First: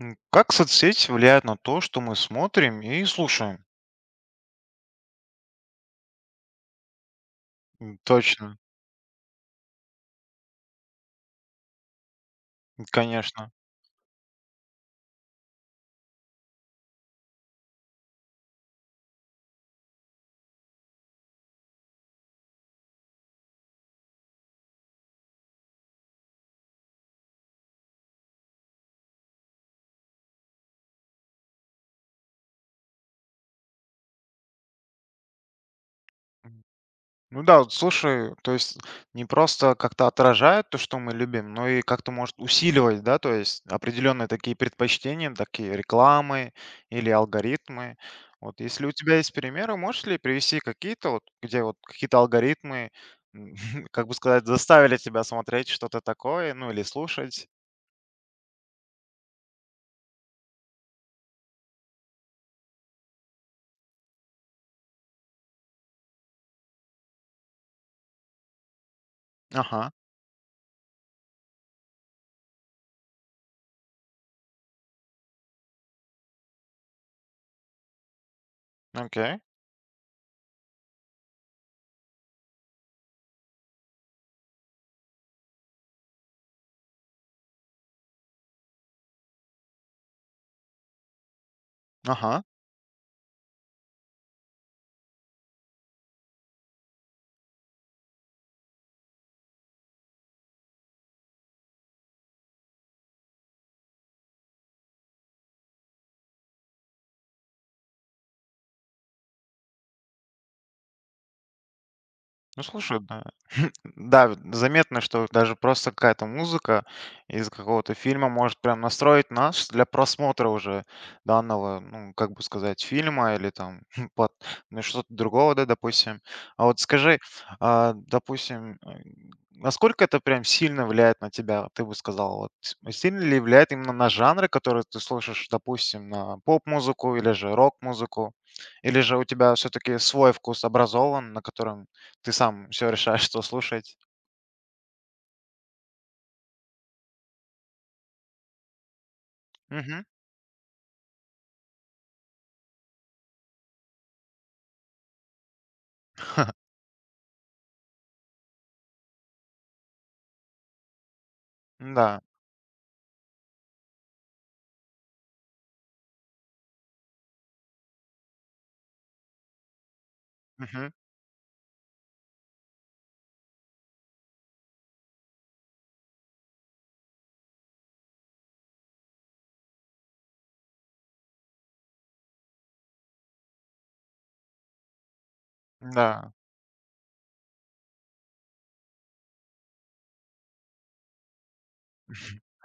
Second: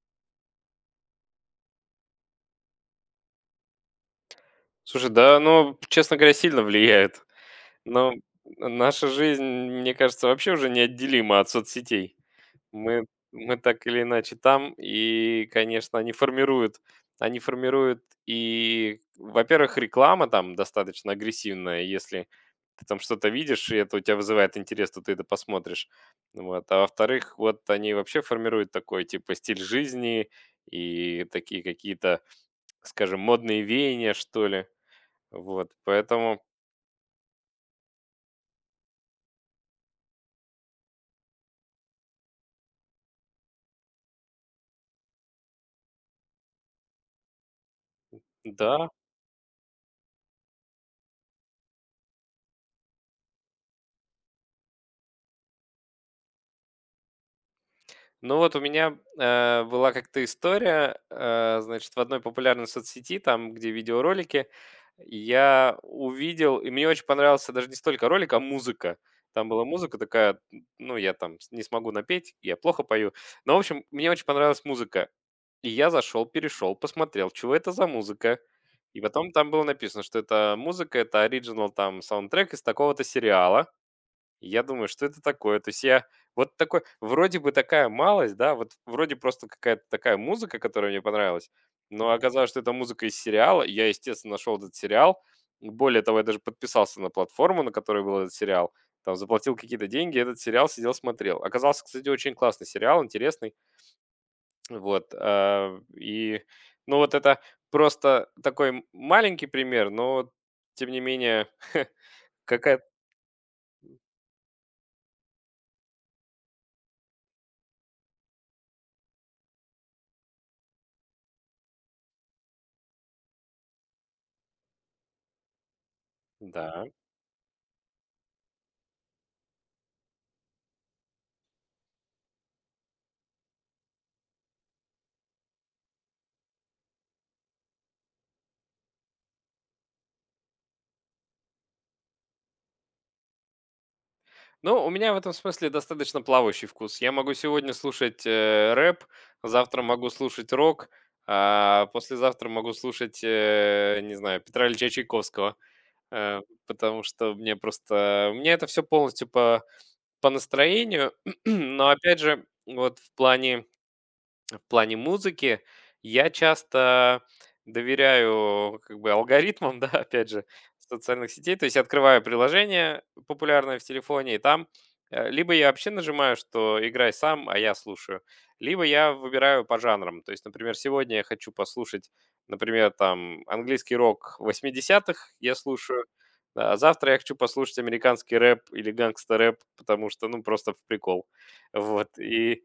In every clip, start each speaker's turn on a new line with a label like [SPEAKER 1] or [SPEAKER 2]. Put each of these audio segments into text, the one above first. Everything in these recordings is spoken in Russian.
[SPEAKER 1] Как соцсети влияют на то, что мы смотрим и слушаем?
[SPEAKER 2] Слушай, да, оно, честно говоря, сильно влияет.
[SPEAKER 1] М,
[SPEAKER 2] Но
[SPEAKER 1] Точно,
[SPEAKER 2] наша жизнь, мне кажется, вообще уже неотделима от соцсетей.
[SPEAKER 1] м,
[SPEAKER 2] Мы,
[SPEAKER 1] конечно.
[SPEAKER 2] мы так или иначе там, и, конечно, они формируют и, во-первых, реклама там достаточно агрессивная, если ты там что-то видишь, и это у тебя вызывает интерес, то ты это посмотришь. Вот. А во-вторых, вот они вообще формируют такой, типа, стиль жизни и такие какие-то, скажем, модные веяния, что ли. Вот, поэтому
[SPEAKER 1] М, Ну да, вот слушай, то есть не просто как-то отражает то, что мы любим, но и как-то может усиливать, да, то есть определенные такие предпочтения, такие рекламы или алгоритмы. Вот если
[SPEAKER 2] да.
[SPEAKER 1] у тебя есть примеры, можешь ли привести какие-то, вот, где вот какие-то алгоритмы, м, как бы сказать, заставили тебя смотреть что-то такое, ну или слушать?
[SPEAKER 2] Ну вот у меня, была как-то история, значит, в одной популярной соцсети, там, где видеоролики, я увидел, и мне очень понравился даже не столько ролик, а музыка. Там была
[SPEAKER 1] Ага,
[SPEAKER 2] музыка такая, ну, я там не смогу напеть, я плохо пою. Но, в общем, мне очень понравилась музыка. И я зашел, перешел, посмотрел, чего это за музыка. И потом
[SPEAKER 1] окей,
[SPEAKER 2] там было написано, что это музыка, это оригинал там саундтрек из такого-то сериала. Я думаю, что это такое? То есть я вот такой, вроде бы такая малость, да, вот вроде просто какая-то такая музыка, которая мне понравилась, но
[SPEAKER 1] ага.
[SPEAKER 2] оказалось, что это музыка из сериала. И я, естественно, нашел этот сериал. Более того, я даже подписался на платформу, на которой был этот сериал. Там заплатил какие-то деньги, этот сериал сидел, смотрел. Оказался, кстати, очень классный сериал, интересный. Вот. Ну, вот это просто такой маленький пример, но, тем не менее,
[SPEAKER 1] Ну,
[SPEAKER 2] какая-то...
[SPEAKER 1] слушай, да. Да, вот заметно, что даже просто какая-то музыка из какого-то фильма может прям настроить нас для просмотра уже данного, ну, как бы сказать, фильма или там под- ну, что-то другого, да, допустим. А вот
[SPEAKER 2] Да.
[SPEAKER 1] скажи, а, допустим, насколько это прям сильно влияет на тебя, ты бы сказал, вот, сильно ли влияет именно на жанры, которые ты слушаешь, допустим, на поп-музыку или же рок-музыку? Или же у тебя все-таки свой вкус образован, на котором ты сам все решаешь, что слушать.
[SPEAKER 2] Ну, у меня в этом смысле достаточно плавающий вкус. Я могу сегодня слушать рэп, завтра
[SPEAKER 1] Мгм.
[SPEAKER 2] могу слушать рок, а послезавтра могу слушать, не знаю, Петра Ильича Чайковского, э, потому что мне просто... Мне это все полностью по настроению, но опять
[SPEAKER 1] Да.
[SPEAKER 2] же, вот в плане музыки я часто доверяю как бы алгоритмам, да, опять же,
[SPEAKER 1] Мгм.
[SPEAKER 2] социальных сетей. То есть открываю приложение популярное в телефоне, и там либо я вообще нажимаю, что играй сам, а я слушаю, либо я выбираю по жанрам. То есть, например, сегодня я хочу послушать, например, там английский рок 80-х я слушаю,
[SPEAKER 1] Да.
[SPEAKER 2] да, а завтра я хочу послушать американский рэп или гангстер-рэп, потому что, ну, просто в прикол. Вот, и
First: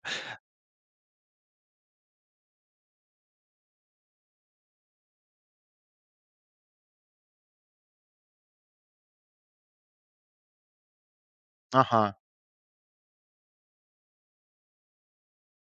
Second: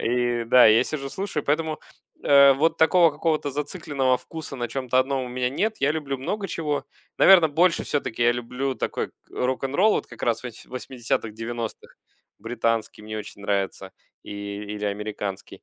[SPEAKER 2] и да, я сижу, слушаю, поэтому, вот такого какого-то зацикленного вкуса на чем то одном у меня нет. Я люблю много чего. Наверное, больше все таки я люблю такой рок-н-ролл, вот как раз 80-х, 90-х.
[SPEAKER 1] Ага.
[SPEAKER 2] Британский мне очень нравится или американский.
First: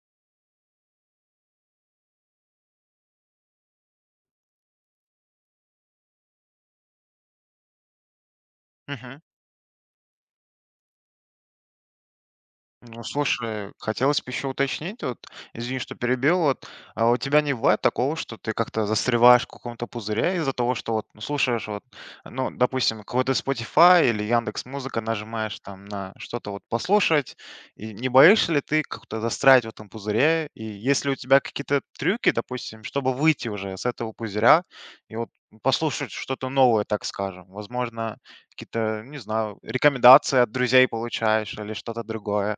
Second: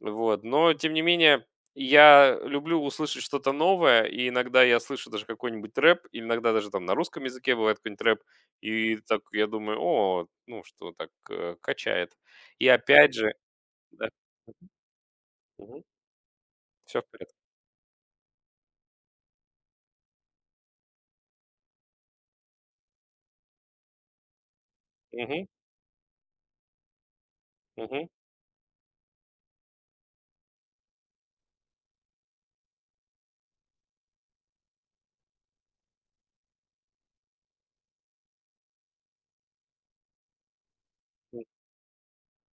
[SPEAKER 2] Вот, но тем не менее, я люблю услышать что-то новое, и иногда я слышу даже какой-нибудь рэп, и иногда даже там на русском языке бывает какой-нибудь рэп, и
[SPEAKER 1] Мгм.
[SPEAKER 2] так я думаю: "О, ну что, так, качает". И
[SPEAKER 1] Ну,
[SPEAKER 2] опять же
[SPEAKER 1] слушай,
[SPEAKER 2] да.
[SPEAKER 1] хотелось бы еще уточнить, вот, извини,
[SPEAKER 2] Все
[SPEAKER 1] что перебил, вот,
[SPEAKER 2] в
[SPEAKER 1] а у
[SPEAKER 2] порядке.
[SPEAKER 1] тебя не бывает такого, что ты как-то застреваешь в каком-то пузыре из-за того, что вот ну, слушаешь, вот, ну, допустим, какой-то Spotify или Яндекс Музыка
[SPEAKER 2] Мгм.
[SPEAKER 1] нажимаешь там на что-то вот послушать, и
[SPEAKER 2] Мгм.
[SPEAKER 1] не боишься ли ты как-то застрять в этом пузыре? И если у тебя какие-то трюки, допустим, чтобы выйти уже с этого пузыря и вот послушать что-то новое, так скажем, возможно, какие-то, не знаю, рекомендации от друзей
[SPEAKER 2] М.
[SPEAKER 1] получаешь или что-то другое.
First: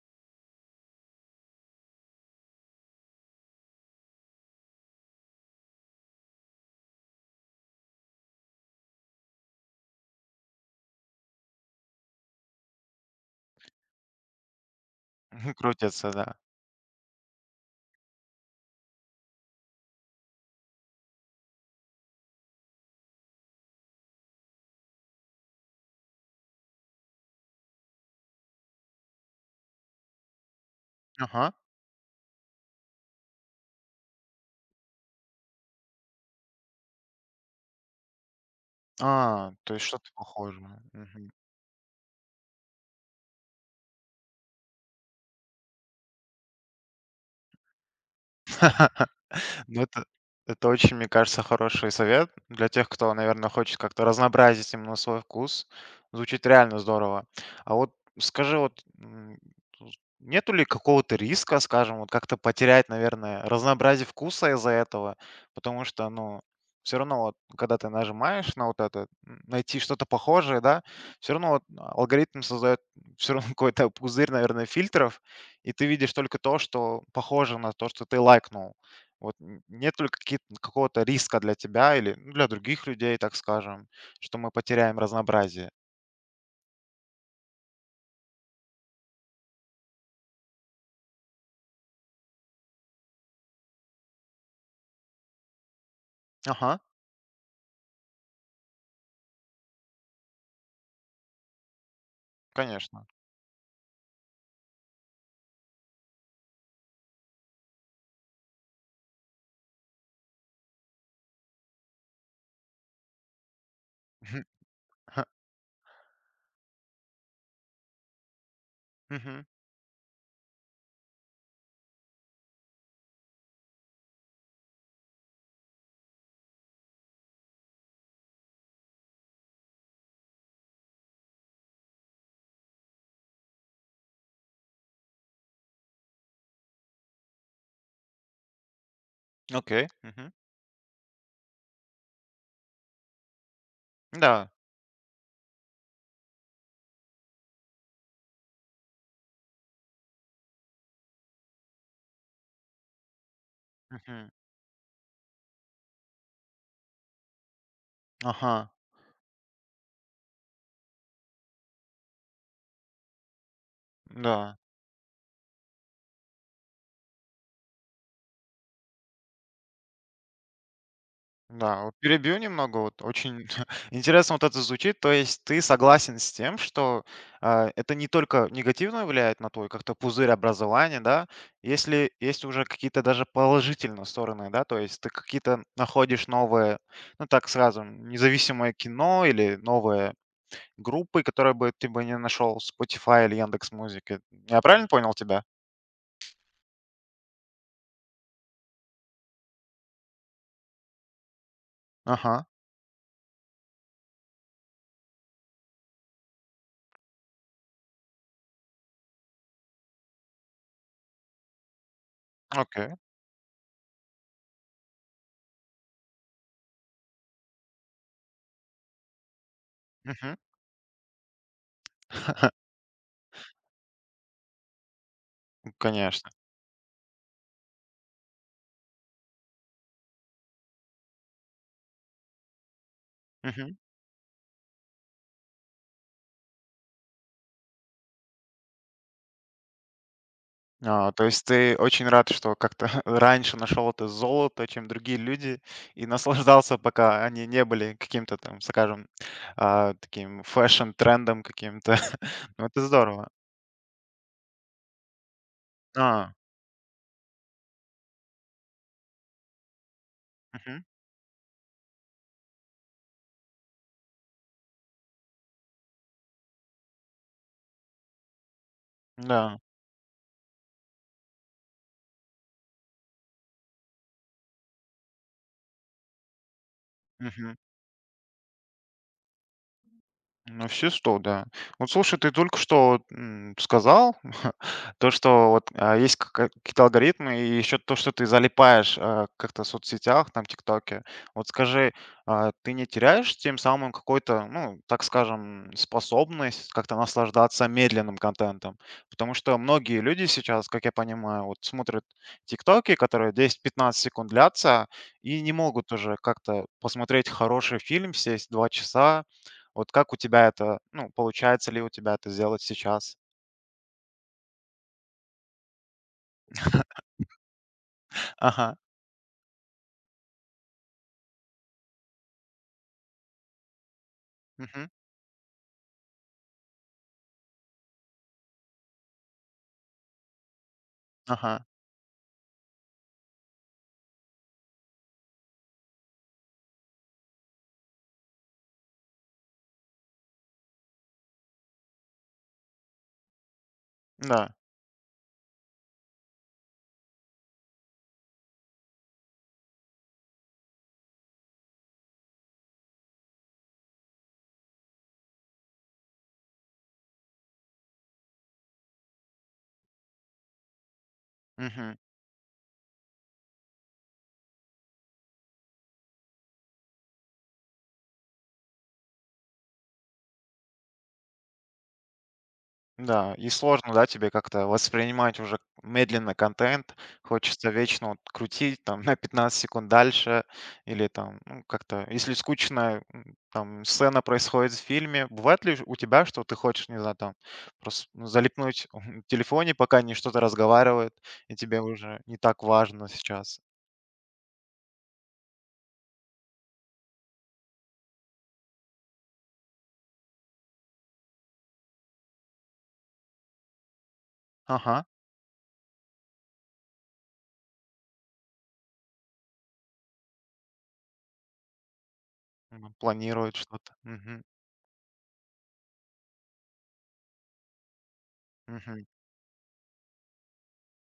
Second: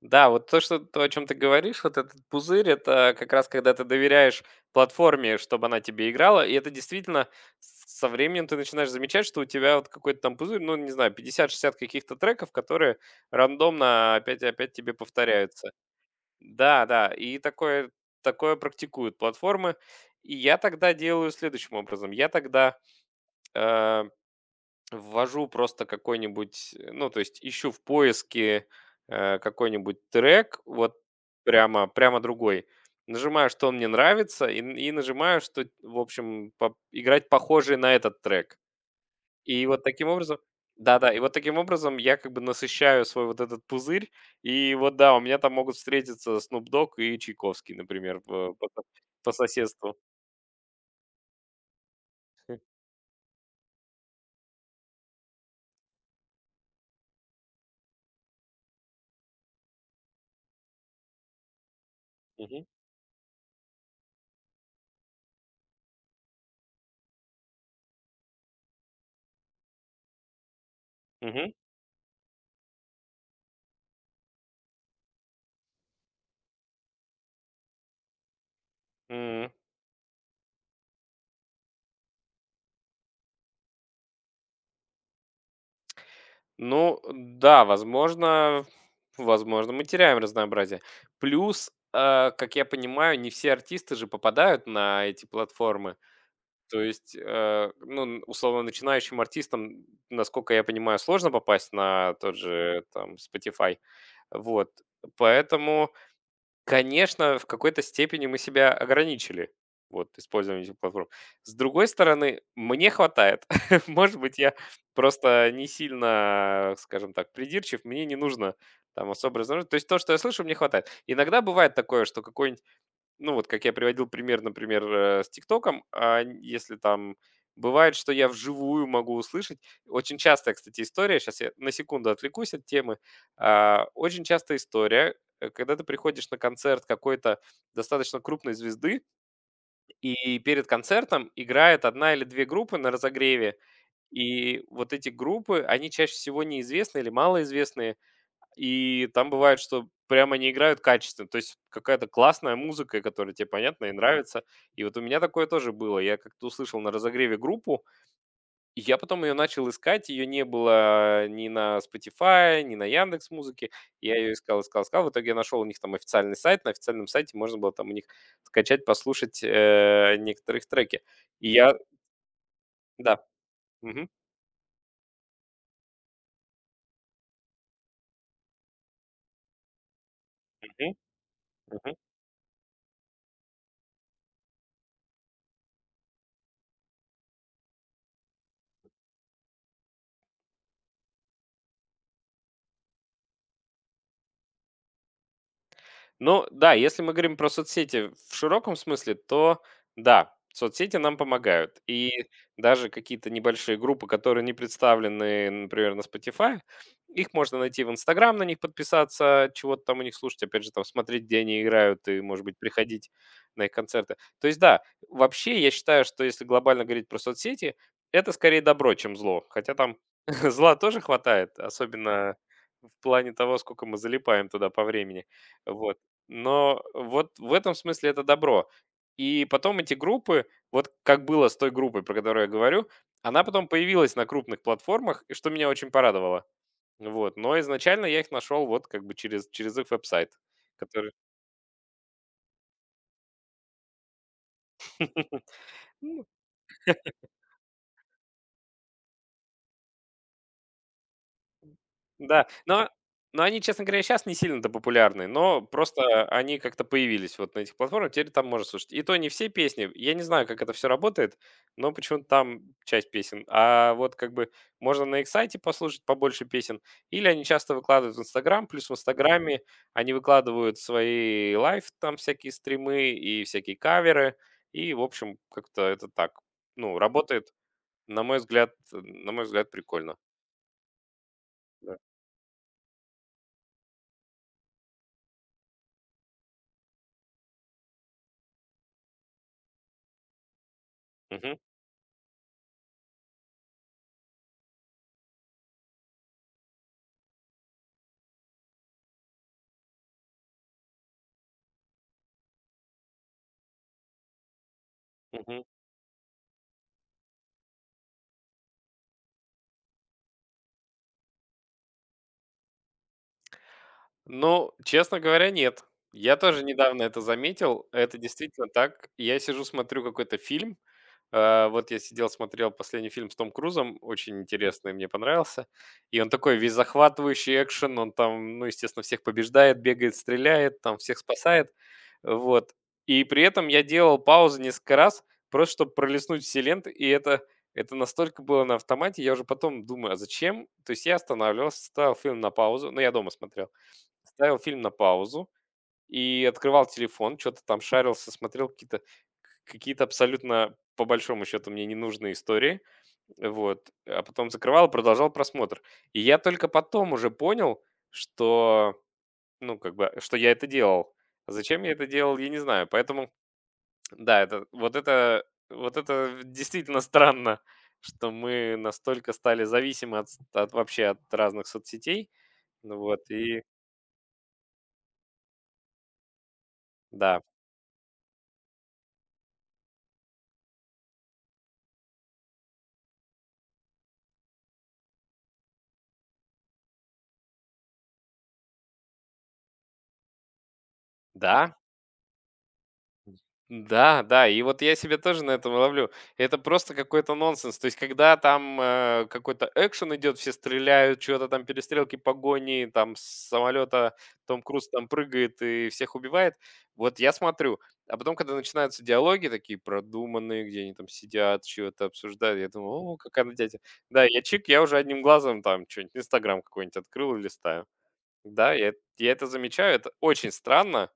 [SPEAKER 2] Да, вот то, о чем ты говоришь, вот этот пузырь — это как раз когда ты доверяешь платформе, чтобы она тебе играла. И это действительно со временем ты начинаешь замечать, что у тебя вот какой-то там пузырь, ну, не знаю, 50-60 каких-то треков, которые рандомно опять и опять тебе повторяются.
[SPEAKER 1] Крутятся, да.
[SPEAKER 2] Да, да, и такое практикуют платформы. И я тогда делаю следующим образом. Я тогда, э ввожу просто какой-нибудь, ну, то есть ищу в поиске, какой-нибудь трек, вот
[SPEAKER 1] Ага.
[SPEAKER 2] прямо другой. Нажимаю, что он мне нравится, и нажимаю, что, в общем, по играть похожий на этот трек.
[SPEAKER 1] А,
[SPEAKER 2] И
[SPEAKER 1] то
[SPEAKER 2] вот
[SPEAKER 1] есть
[SPEAKER 2] таким
[SPEAKER 1] что-то
[SPEAKER 2] образом
[SPEAKER 1] похожее.
[SPEAKER 2] да-да, и
[SPEAKER 1] Мгм.
[SPEAKER 2] вот таким образом я как бы насыщаю свой вот этот пузырь. И вот, да, у меня там могут встретиться Snoop Dogg и Чайковский, например, в по
[SPEAKER 1] Ну,
[SPEAKER 2] соседству.
[SPEAKER 1] это это очень, мне кажется, хороший совет для тех, кто, наверное, хочет как-то разнообразить именно свой вкус. Звучит реально здорово. А вот скажи, вот тут нету ли какого-то риска, скажем, вот как-то
[SPEAKER 2] Мгм.
[SPEAKER 1] потерять, наверное, разнообразие вкуса из-за этого? Потому что, ну, все равно вот, когда ты нажимаешь на вот это, найти что-то похожее, да, все равно
[SPEAKER 2] Мгм.
[SPEAKER 1] вот алгоритм создает все равно какой-то пузырь, наверное, фильтров, и ты видишь только то, что похоже на то, что ты лайкнул. Вот
[SPEAKER 2] М.
[SPEAKER 1] н нет ли какие какого-то риска для тебя или, ну, для других людей, так скажем, что мы потеряем разнообразие?
[SPEAKER 2] Ну да, возможно, мы теряем разнообразие. Плюс, как я понимаю, не все артисты же попадают на эти платформы.
[SPEAKER 1] Ага,
[SPEAKER 2] То есть, ну, условно, начинающим артистам, насколько я понимаю, сложно попасть на тот же
[SPEAKER 1] конечно.
[SPEAKER 2] там Spotify. Вот. Поэтому Конечно, в какой-то степени мы себя ограничили, вот, использованием этих платформ. С другой стороны, мне хватает. Может быть,
[SPEAKER 1] Мгм.
[SPEAKER 2] я
[SPEAKER 1] Ага.
[SPEAKER 2] просто не сильно, скажем так, придирчив, мне не нужно там особо разнообразить. То есть то, что я слышу, мне хватает. Иногда бывает такое, что какой-нибудь ну, вот как я приводил пример, например, с "ТикТоком", а, н если там бывает, что я вживую могу услышать. Очень частая, кстати, история. Сейчас я на секунду отвлекусь от темы. А, очень частая история, когда ты приходишь на концерт какой-то достаточно крупной звезды,
[SPEAKER 1] Окей. Мгм.
[SPEAKER 2] и перед концертом играет одна или 2 группы на разогреве.
[SPEAKER 1] Да.
[SPEAKER 2] И вот эти группы, они чаще всего неизвестные или малоизвестные. И там бывает, что прямо не играют качественно. То есть какая-то классная музыка, которая тебе понятна и
[SPEAKER 1] Мгм.
[SPEAKER 2] нравится. И вот у меня такое тоже было. Я как-то услышал на разогреве группу,
[SPEAKER 1] Ага.
[SPEAKER 2] и я потом ее начал искать. Ее не было ни на Spotify, ни на Яндекс Музыке. Я ее
[SPEAKER 1] Да.
[SPEAKER 2] искал, искал, искал. В итоге я нашел у них там официальный сайт. На официальном сайте можно было там у них скачать, послушать некоторых треки. И я,
[SPEAKER 1] Да, вот перебью немного. Вот
[SPEAKER 2] да.
[SPEAKER 1] очень
[SPEAKER 2] Мгм,
[SPEAKER 1] интересно вот это звучит. То есть ты согласен с тем, что это не только негативно влияет на твой как-то пузырь
[SPEAKER 2] мгм,
[SPEAKER 1] образования, да,
[SPEAKER 2] мгм.
[SPEAKER 1] если есть уже какие-то даже положительные стороны, да, то есть ты какие-то находишь новые, ну так сразу, независимое кино или новые группы, которые бы ты бы не нашел в Spotify или Яндекс Музыки. Я правильно понял тебя?
[SPEAKER 2] Ну да, если мы говорим про соцсети в широком смысле, то да, соцсети нам помогают. И
[SPEAKER 1] Ага,
[SPEAKER 2] даже какие-то небольшие группы, которые не представлены, например, на Spotify, их можно найти в Инстаграм, на них подписаться, чего-то там у них слушать, опять же, там смотреть, где они играют, и, может быть,
[SPEAKER 1] окей.
[SPEAKER 2] приходить на их концерты. То есть, да, вообще я считаю, что если глобально говорить про соцсети, это скорее добро, чем зло. Хотя там
[SPEAKER 1] Мгм.
[SPEAKER 2] зла тоже хватает, особенно в плане того, сколько мы залипаем туда по времени. Вот.
[SPEAKER 1] Конечно.
[SPEAKER 2] Но вот в этом смысле это добро. И потом эти группы, вот как было с той группой, про которую я говорю, она потом
[SPEAKER 1] Мгм.
[SPEAKER 2] появилась на крупных платформах, и что меня очень порадовало. Вот. Но изначально я их нашел вот как бы через их веб-сайт, который...
[SPEAKER 1] А, то есть ты очень рад, что как-то раньше нашел это золото, чем другие люди, и наслаждался, пока они не были каким-то там, скажем, таким фэшн-трендом каким-то.
[SPEAKER 2] Да,
[SPEAKER 1] Ну, это
[SPEAKER 2] но
[SPEAKER 1] здорово.
[SPEAKER 2] но они, честно говоря, сейчас не сильно-то популярны, но просто
[SPEAKER 1] А,
[SPEAKER 2] они как-то появились вот на этих платформах, теперь там можно слушать. И то не все песни, я не знаю, как это
[SPEAKER 1] мгм,
[SPEAKER 2] все работает, но почему-то там часть песен. А вот как бы можно на их сайте послушать побольше песен, или они часто выкладывают в "Инстаграм", плюс в
[SPEAKER 1] да.
[SPEAKER 2] "Инстаграме" они выкладывают свои лайф там всякие стримы и всякие каверы. И, в общем, как-то это так, ну, работает, на мой взгляд, прикольно.
[SPEAKER 1] Ну, все 100, да. Вот
[SPEAKER 2] Да.
[SPEAKER 1] слушай, ты только что, сказал то, что вот, есть кака какие-то алгоритмы, и еще то, что ты залипаешь, как-то в соцсетях, там, "Тиктоке". Вот
[SPEAKER 2] Мгм.
[SPEAKER 1] скажи, ты не теряешь тем самым какой-то, ну, так скажем, способность как-то наслаждаться медленным контентом? Потому что многие люди сейчас, как я понимаю, вот смотрят "Тиктоки", которые 10-15 секунд длятся, и не
[SPEAKER 2] Мгм.
[SPEAKER 1] могут уже как-то посмотреть хороший фильм, сесть 2 часа вот как у тебя это, ну, получается ли у тебя это сделать сейчас?
[SPEAKER 2] Ну, честно говоря, нет. Я тоже недавно это заметил. Это действительно
[SPEAKER 1] Ага,
[SPEAKER 2] так. Я сижу, смотрю какой-то фильм. Вот я сидел, смотрел последний фильм с Том Крузом, очень
[SPEAKER 1] мгм,
[SPEAKER 2] интересный, мне понравился. И он такой весь захватывающий экшен, он там, ну, естественно, всех побеждает, бегает, стреляет, там всех
[SPEAKER 1] ага,
[SPEAKER 2] спасает. Вот. И при этом я делал паузы несколько раз, просто чтобы пролистнуть все ленты, и это настолько было на автомате, я уже потом думаю, а зачем? То есть я останавливался, ставил фильм на паузу, но я дома смотрел.
[SPEAKER 1] да,
[SPEAKER 2] Ставил фильм на паузу и открывал телефон, что то там шарился, смотрел какие-то абсолютно, по большому счету, мне ненужные истории. Вот. А потом закрывал и продолжал просмотр. И я только потом уже понял, что, ну, как бы, что я это делал. А зачем я
[SPEAKER 1] мгм,
[SPEAKER 2] это делал, я не знаю. Поэтому, да, это вот это действительно странно, что мы настолько стали зависимы от ст от вообще от разных соцсетей. Ну вот
[SPEAKER 1] да. И
[SPEAKER 2] и
[SPEAKER 1] сложно, да, тебе как-то воспринимать уже медленно контент.
[SPEAKER 2] да.
[SPEAKER 1] Хочется вечно вот крутить там на 15 секунд дальше или там, ну, как-то, если скучная там сцена происходит в фильме, бывает ли у тебя, что ты хочешь, не знаю, там просто ну, залипнуть в телефоне, пока они что-то разговаривают, и
[SPEAKER 2] Да?
[SPEAKER 1] тебе уже не так важно сейчас?
[SPEAKER 2] Да, да, и вот я себя тоже на этом ловлю. Это просто какой-то нонсенс. То есть, когда там какой-то экшен идет, все стреляют, что-то там перестрелки, погони, там с самолета Том Круз
[SPEAKER 1] Ага,
[SPEAKER 2] там прыгает и всех убивает. Вот я смотрю. А потом, когда начинаются диалоги такие продуманные, где они там сидят, что-то обсуждают, я думаю, о, какая
[SPEAKER 1] планируют
[SPEAKER 2] дядя.
[SPEAKER 1] что-то.
[SPEAKER 2] Да, я чик, я уже одним глазом там что-нибудь, Инстаграм какой-нибудь открыл и листаю. Да, я,
[SPEAKER 1] Мгм.
[SPEAKER 2] я это замечаю, это очень странно,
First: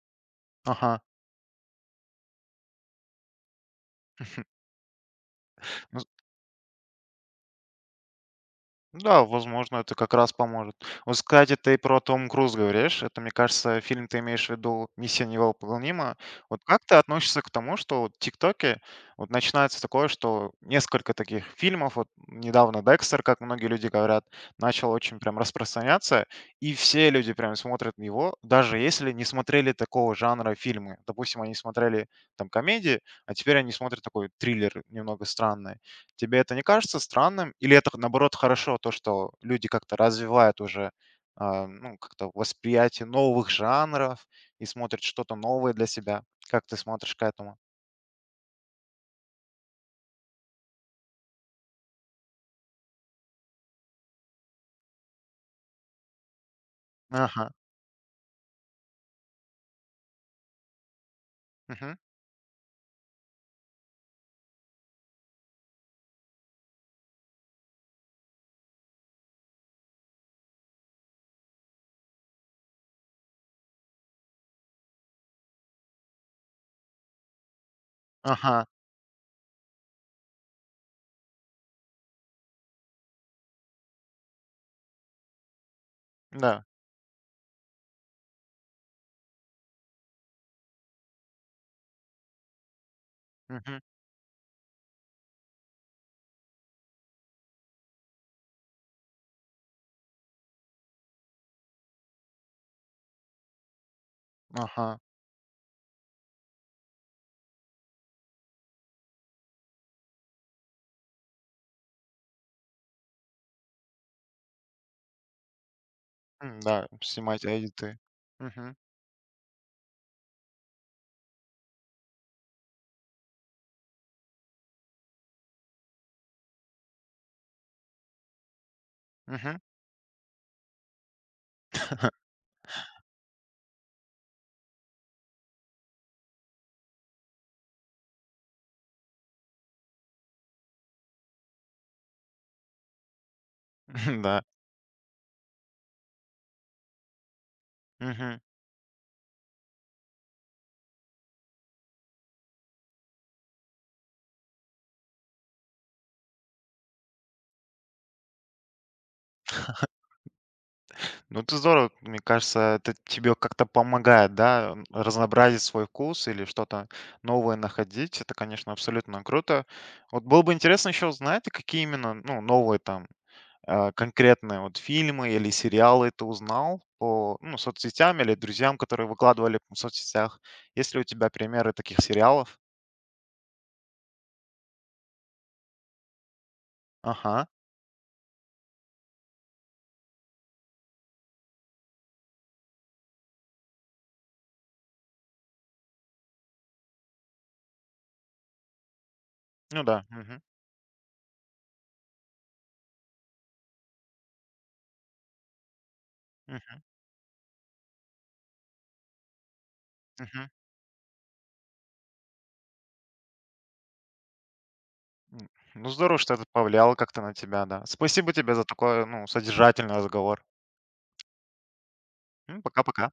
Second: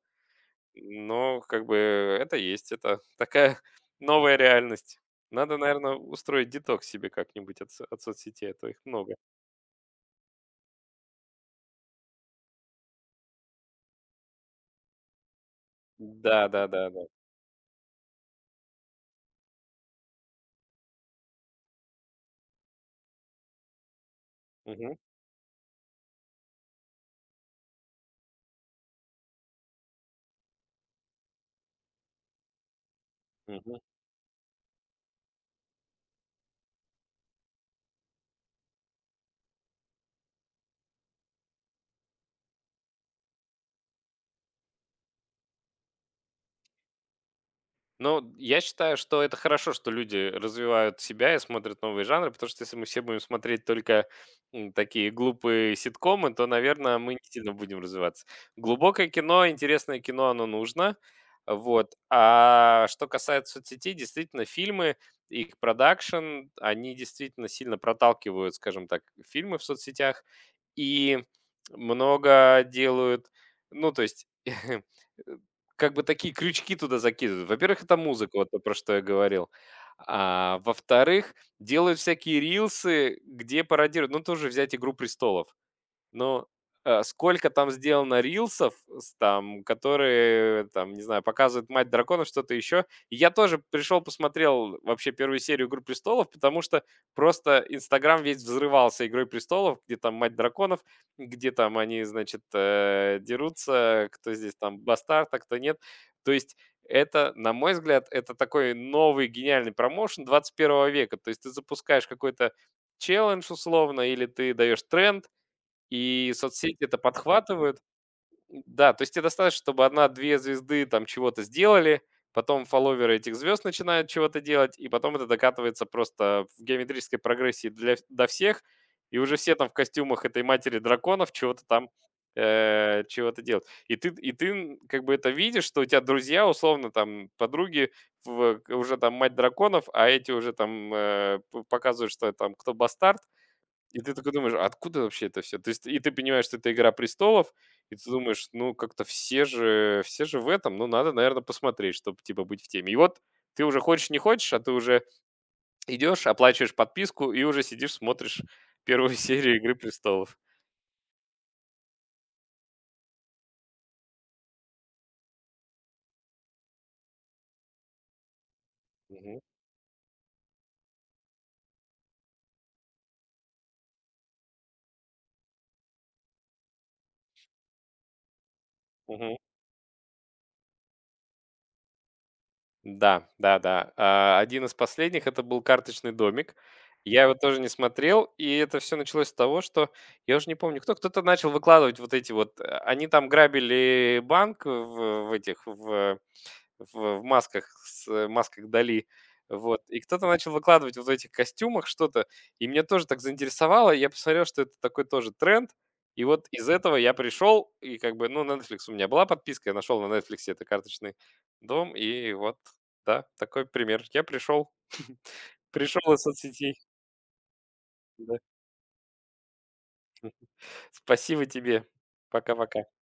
[SPEAKER 1] Ага.
[SPEAKER 2] но как бы это есть, это такая новая реальность. Надо, наверное,
[SPEAKER 1] Ну,
[SPEAKER 2] устроить деток себе как-нибудь от соцсетей, а то их много.
[SPEAKER 1] да, возможно, это как раз поможет. Вот, кстати, ты про Том Круз говоришь. Это, мне кажется, фильм ты имеешь в виду "Миссия невыполнима".
[SPEAKER 2] Да,
[SPEAKER 1] Вот
[SPEAKER 2] да,
[SPEAKER 1] как
[SPEAKER 2] да,
[SPEAKER 1] ты
[SPEAKER 2] да.
[SPEAKER 1] относишься к тому, что вот в "ТикТоке" вот начинается такое, что несколько таких фильмов, вот недавно "Декстер", как многие люди говорят, начал
[SPEAKER 2] Мгм,
[SPEAKER 1] очень прям распространяться, и все люди прям смотрят его, даже если не смотрели такого жанра фильмы. Допустим, они смотрели там комедии, а теперь они
[SPEAKER 2] мгм.
[SPEAKER 1] смотрят такой триллер немного странный. Тебе это не кажется странным? Или это, наоборот, хорошо, то, что люди как-то развивают уже, ну, как-то восприятие новых жанров и смотрят что-то новое для себя? Как ты смотришь к этому?
[SPEAKER 2] Ну, я считаю, что это хорошо, что люди развивают себя и смотрят новые жанры, потому что если мы все будем смотреть только такие глупые ситкомы, то, наверное, мы не
[SPEAKER 1] Ага.
[SPEAKER 2] сильно будем развиваться. Глубокое кино, интересное кино, оно нужно. Вот.
[SPEAKER 1] Мгм.
[SPEAKER 2] А что касается соцсетей, действительно, фильмы, их продакшн, они действительно сильно проталкивают, скажем так, фильмы в соцсетях и много делают, ну, то есть как бы такие крючки туда закидывают. Во-первых, это музыка, вот то,
[SPEAKER 1] Ага.
[SPEAKER 2] про что я говорил. А во-вторых, делают всякие рилсы, где пародируют, ну, тоже взять "Игру престолов". Ну,
[SPEAKER 1] Да.
[SPEAKER 2] э, сколько там сделано рилсов с там, которые, там, не знаю, показывают "Мать драконов", что-то еще. И я тоже
[SPEAKER 1] Мгм.
[SPEAKER 2] пришел, посмотрел вообще первую серию "Игры престолов", потому что просто "Инстаграм" весь взрывался "Игрой престолов", где там "Мать драконов", где там они, значит, дерутся, кто здесь там
[SPEAKER 1] Ага.
[SPEAKER 2] бастард, а кто нет. То есть это, на мой взгляд, это такой новый гениальный промоушен XXI века. То есть ты запускаешь какой-то челлендж условно или ты даешь тренд, и соцсети
[SPEAKER 1] Да,
[SPEAKER 2] это
[SPEAKER 1] снимать
[SPEAKER 2] подхватывают.
[SPEAKER 1] эдиты. Мгм.
[SPEAKER 2] Да, то есть тебе достаточно, чтобы одна-две звезды там чего-то сделали, потом фолловеры этих звезд начинают чего-то делать, и потом это докатывается просто в геометрической прогрессии до всех, и уже все
[SPEAKER 1] Мгм.
[SPEAKER 2] там в костюмах этой матери драконов чего-то там чего-то делают. И ты, как бы это видишь, что у тебя друзья, условно, там, подруги, уже там мать драконов, а эти уже там показывают, что там кто бастард, и ты такой
[SPEAKER 1] Да.
[SPEAKER 2] думаешь: "А откуда вообще это все?" То есть и ты понимаешь, что это "Игра престолов", и ты думаешь: "Ну, как-то все же в этом, ну, надо, наверное, посмотреть, чтобы, типа, быть в теме". И вот ты уже хочешь не хочешь, а ты уже идешь, оплачиваешь подписку и уже сидишь, смотришь первую серию "Игры престолов".
[SPEAKER 1] Ну, это здорово, мне кажется, это тебе как-то помогает, да, разнообразить свой вкус или что-то новое находить. Это, конечно, абсолютно
[SPEAKER 2] Мгм.
[SPEAKER 1] круто. Вот было бы интересно еще узнать, какие именно, ну, новые там конкретные вот фильмы или сериалы ты узнал по ну, соцсетям или друзьям, которые
[SPEAKER 2] Мгм.
[SPEAKER 1] выкладывали в соцсетях. Есть ли у тебя примеры таких сериалов?
[SPEAKER 2] Да, да-да. А, один из последних — это был "Карточный домик". Я его
[SPEAKER 1] Ага,
[SPEAKER 2] тоже не смотрел, и это все началось с того, что я уже не помню кто-то начал выкладывать вот эти вот, они там грабили банк в этих, в в масках, с масках Дали. Вот.
[SPEAKER 1] ну
[SPEAKER 2] И
[SPEAKER 1] да.
[SPEAKER 2] кто-то
[SPEAKER 1] Мгм,
[SPEAKER 2] начал выкладывать вот в этих костюмах что-то, и меня тоже так заинтересовало. Я посмотрел, что это такой тоже тренд. И вот из
[SPEAKER 1] мгм,
[SPEAKER 2] этого я пришел, и как бы, ну, на Netflix у меня была подписка, я нашел на Netflix
[SPEAKER 1] мгм.
[SPEAKER 2] это карточный дом, и вот, да, такой пример. Я пришел,
[SPEAKER 1] М, Ну,
[SPEAKER 2] пришел
[SPEAKER 1] здорово,
[SPEAKER 2] из
[SPEAKER 1] что это
[SPEAKER 2] соцсетей.
[SPEAKER 1] повлияло как-то на тебя, да. Спасибо
[SPEAKER 2] Да.
[SPEAKER 1] тебе за такой, ну, содержательный разговор.
[SPEAKER 2] Спасибо тебе. Пока-пока.
[SPEAKER 1] Пока-пока.